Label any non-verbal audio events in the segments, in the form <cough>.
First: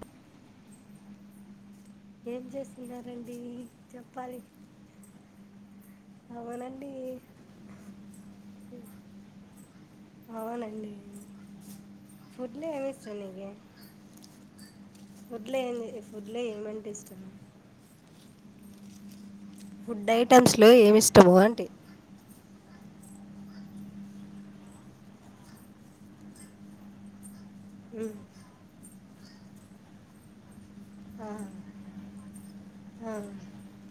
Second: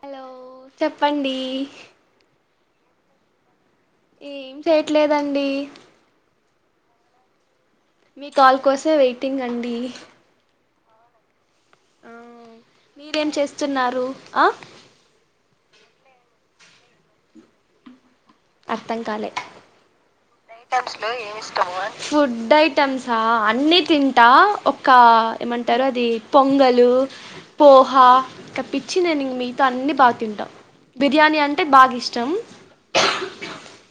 Hello చెప్పండి ఏం చేస్తున్నారండి చెప్పాలి ఏం చేయట్లేదండి అడి మీ కాల్ కోసం వెయిటింగ్ అండి అవునండి ఆ ఫుడ్లో ఏమి ఇష్టం మీరేం నీకు చేస్తున్నారు ఆ ఫుడ్లో ఫుడ్లో ఏమంటే ఇష్టం అర్ధం కాలే ఫుడ్ ఐటమ్స్లో ఏమి <unintelligible> ఇష్టము ఏం అంటే ఇస్తాం అని ఫుడ్ ఐటమ్ ఐటమ్సా అన్ని తింటా ఒక ఏమంటారు అది పొంగలు పోహా ఉమ్, ఇక పిచ్చి నేను మీగతో అన్ని బాగా తింటాం ఆ, బిర్యానీ అంటే బాగా ఇష్టం ష్టం ఆ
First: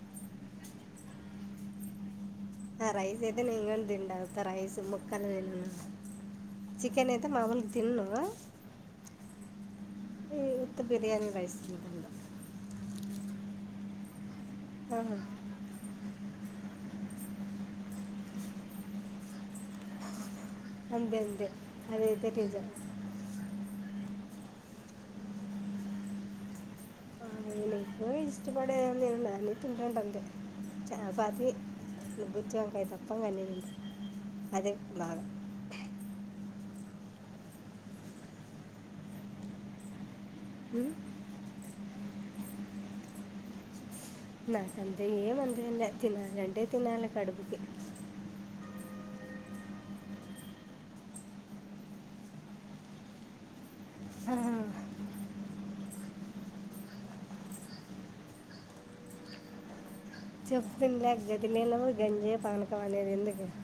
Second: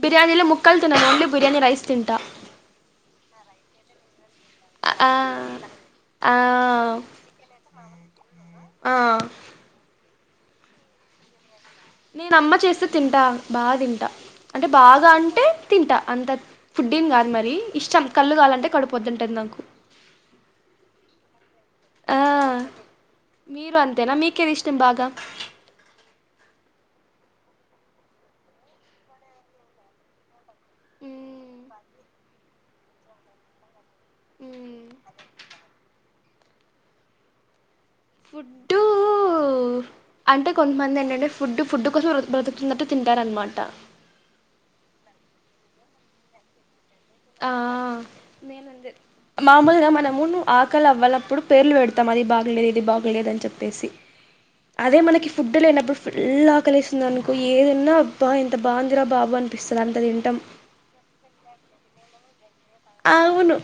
బిర్యానీలో ముక్కలు తినను ఓన్లీ బిర్యానీ రైస్ తింటా ఆ రైస్ అయితే నింగెండా రైస్ ఆ ముక్కలు వి ఆ చికెన్ అయితే మామూలుకి తిన్నాను ఆ ఏ యుత్త బిర్యానీ రైస్ తింటాను నేను అమ్మ చేస్తే తింటా బాగా తింటా అంటే బాగా ఆహా, అంటే తింటా అంత ఫుడ్ని కాదు మరి ఇష్టం కళ్ళు కాలంటే కడుపోద్దుంటుది నాకు అంతే అంతే ఆ అదేతే నిజం మీకేం ఇష్టం బాగా ఎ ఇష్టపడే అ తంటంటంది అ అది మ్మ్. బుచ్చి వంకాయ తప్పంగానే ఉంది అదే మ్మ్. బాగా ఫుడ్డు అంటే ఉం? కొంతమంది ఏంటంటే ఫుడ్డు ఫుడ్ కోసం బ్రతుకుతున్నట్టు తింటారన్నమాట నాకుందే ఏం అంద లే తినాలింటే తినాలి ఆ కడుపుకి నేనంతే మామూలుగా మనము ఆకలి అవ్వలప్పుడు పేర్లు పెడతాం అది బాగలేదు ఇది బాగలేదు అని చెప్తా పేసి ఆ, అదే మనకి ఫుడ్ లేనప్పుడు ఫుల్ ఆకలిస్తుంది అనుకో ఏదన్నా అబ్బా ఎంత బాగుందిరా బాబు అనిపిస్తుంది అంత చెప్తుంది నా గతి నళ గంజే పానికి అవును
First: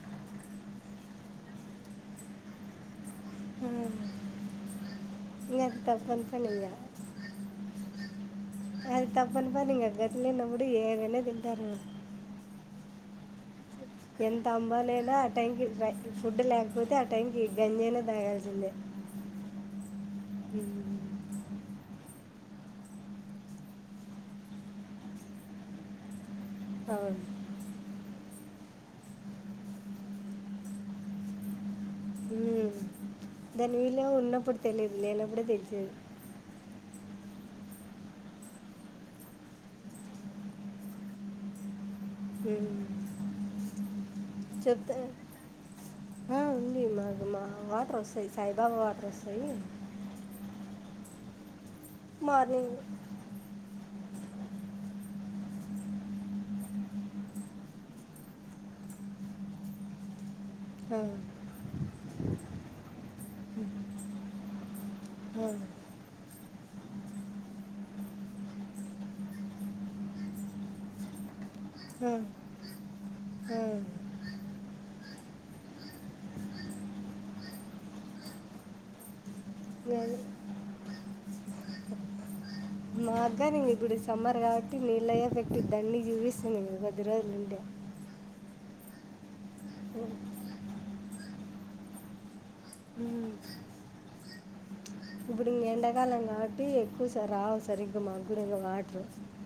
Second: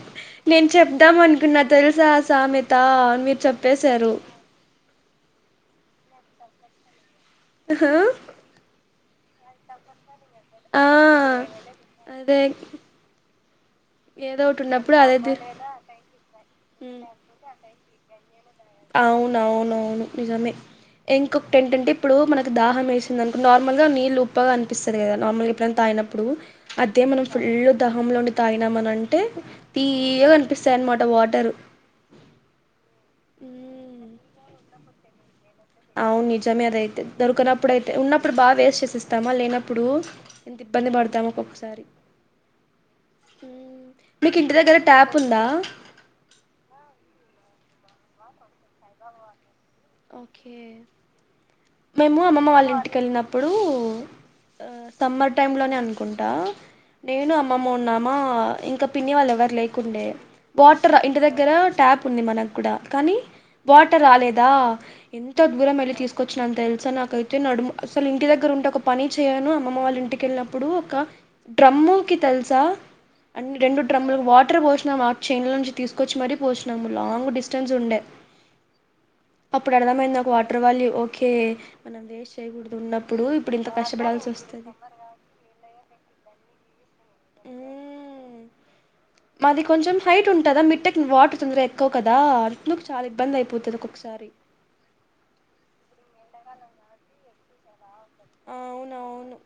నేను చెప్పు ఇద్దాం అనుకునా తెలుసా సామెత అని మీరు చెప్పేశారు ఏ అ తప్ప సనియా హా అది తప్పని పని ఈగ గతి లేనప్పుడు ఆ ఏదైనా తింటారు. అదే ఏదో ఎంత ఒకటి ఉన్నప్పుడు అమ్బాలనా అదే ఆ తి టైంకి ఫుడ్ లేకపోతే ఆ ఉమ్. టైకి గంజాయినా తాగాలి. అవునవునవును నిజమే ఉం. ఇంక ఏంటంటే ఇప్పుడు మనకు దాహం వేసింది అనుకొ నార్మల్గా నీళ్ళు ఉప్పగా అనిపిస్తుంది కదా నార్మల్గా ఎప్పుడైనా తాగనప్పుడు. అదే అవును మనం ఫుల్ దా హ లోండి తాగినమని అంటే తీయ కనిపిస్తాయి అనమాట వాటరు. మ్మ్. దాని వీళ్ళ ఉన్నప్పుడు తెలీదు నేనప్పుడే తెలి అవును నిజమే అదైతేది దొరికనప్పుడు అయితే ఉన్నప్పుడు బాగా వేస్ట్ చేసిస్తామా లేనప్పుడు ఇంత ఇబ్బంది పడతాము ఒక్కొక్కసారి. ఫలి మ్మ్. మీకు ఇంటి దగ్గర చెప్తా ట్యాప్ ఉందా ఆ ఉంది మాకు మా వాటర్ వస్త సాయిబాబా వాటర్ వస్తాయి ఓకే మేము అమ్మమ్మ వాళ్ళ మార్నింగ్ ఇంటిక వెళ్ళినప్పుడు ఆ సమ్మర్ టైమ్ లోనే అనుకుంటా నేను అమ్మ మన్నామా ఇంకా పిన్ని వాళ్ళ ఎవరు లేకుండే వాటర్ ఆ, ఇంటి దగ్గర ట్యాప్ ఉంది మనకు కూడా కానీ వాటర్ రాలేదా ఎంత ఆ, దూరం వెళ్ళి తీసుకచ్చిన అంత తెలుసా నాకైతే నడుము అసలు ఇంటి దగ్గర ఉంటే ఒక పని చేయను అమ్మ వాళ్ళ ఇంటికెళ్ళినప్పుడు ఒక ఆ, డ్రమ్ముకి తెలుసా. అ ఆ. రెండు డ్రమ్ములు వాటర్ పోసినాము ఆ చైన్ల నుంచి తీసుకొచ్చి మరీ పోసినాము లాంగ్ డిస్టెన్స్ ఉండే అప్పుడు అర్థమైంది అది. నా ఒక వాటర్ వాలీ ఓకే మనం వేస్ట్ చేయ్యకూదు ఉన్న మర్గానికి ఇప్పుడు సమ్మర్ కాబట్టి నీళ్ళ ఎఫెక్ట్ దండిగా చూపిస్తుంది ఈ రోజు ఉండే మ్మ్ మాది కొంచెం హైట్ ఉంటుందా మిట్టక్ వాటర్ తొందరగా ఎక్కువ కదా అ నుకు చాలా ఇబ్బంది అయిపోతుది ఒొసారి. త్తరి ఇప్పుడుకా ఎండాకాలం కాబట్టి ఎక్కువ సార్ రావు సర ఇ. ఒక మగ్గుర వాటర్ అవునవును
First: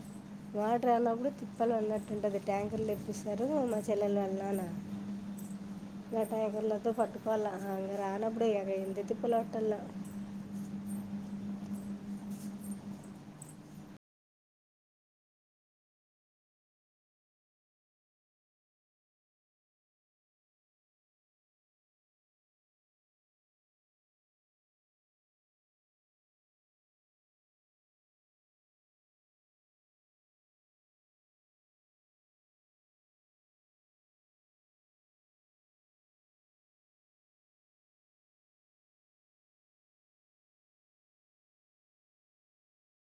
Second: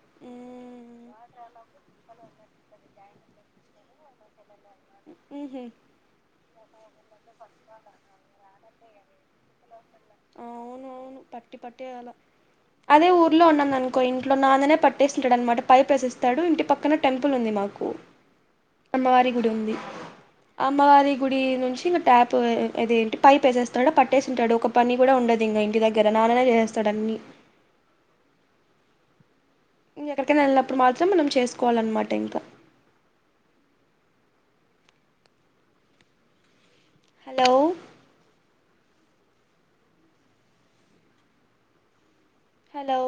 వాటర్ అన్నప్పుడు తిప్పలు అన్నట్టుంటది ట్యాంకర్లు. చూస్తారు మా చెల్లెల వల్లన నాన హుహు ఎళతో పట్టుకోల అ రానప్పుడక ఎంత ఇప్పలు పాటల్లో అవును పట్టి పట్టే అలా అదే ఊర్లో ఉన్నా అనుకో ఇంట్లో నాన్ననే పట్టేస్తుినాడు అనమాట పై ప్రశిస్తాడు ఇంటి పక్కన టెంపుల్ ఉంది మామాట. నాకు అమ్మవారి గుడి ఉంది. అమ్మవారి గుడి నుంచి ఇంగ ట్యాప్ అది ఏంటి పైప్ వేసేస్తాడు పట్టేసి ఉంటాడు ఒక పని కూడా ఉండదు ఇంకా ఇంటి దగ్గర నాన్ననే చేస్తాడు అన్ని ఇంక ఎక్కడికైనా వెళ్ళినప్పుడు మాత్రం మనం చేసుకోవాలన్నమాట ఇంకా. Hello hello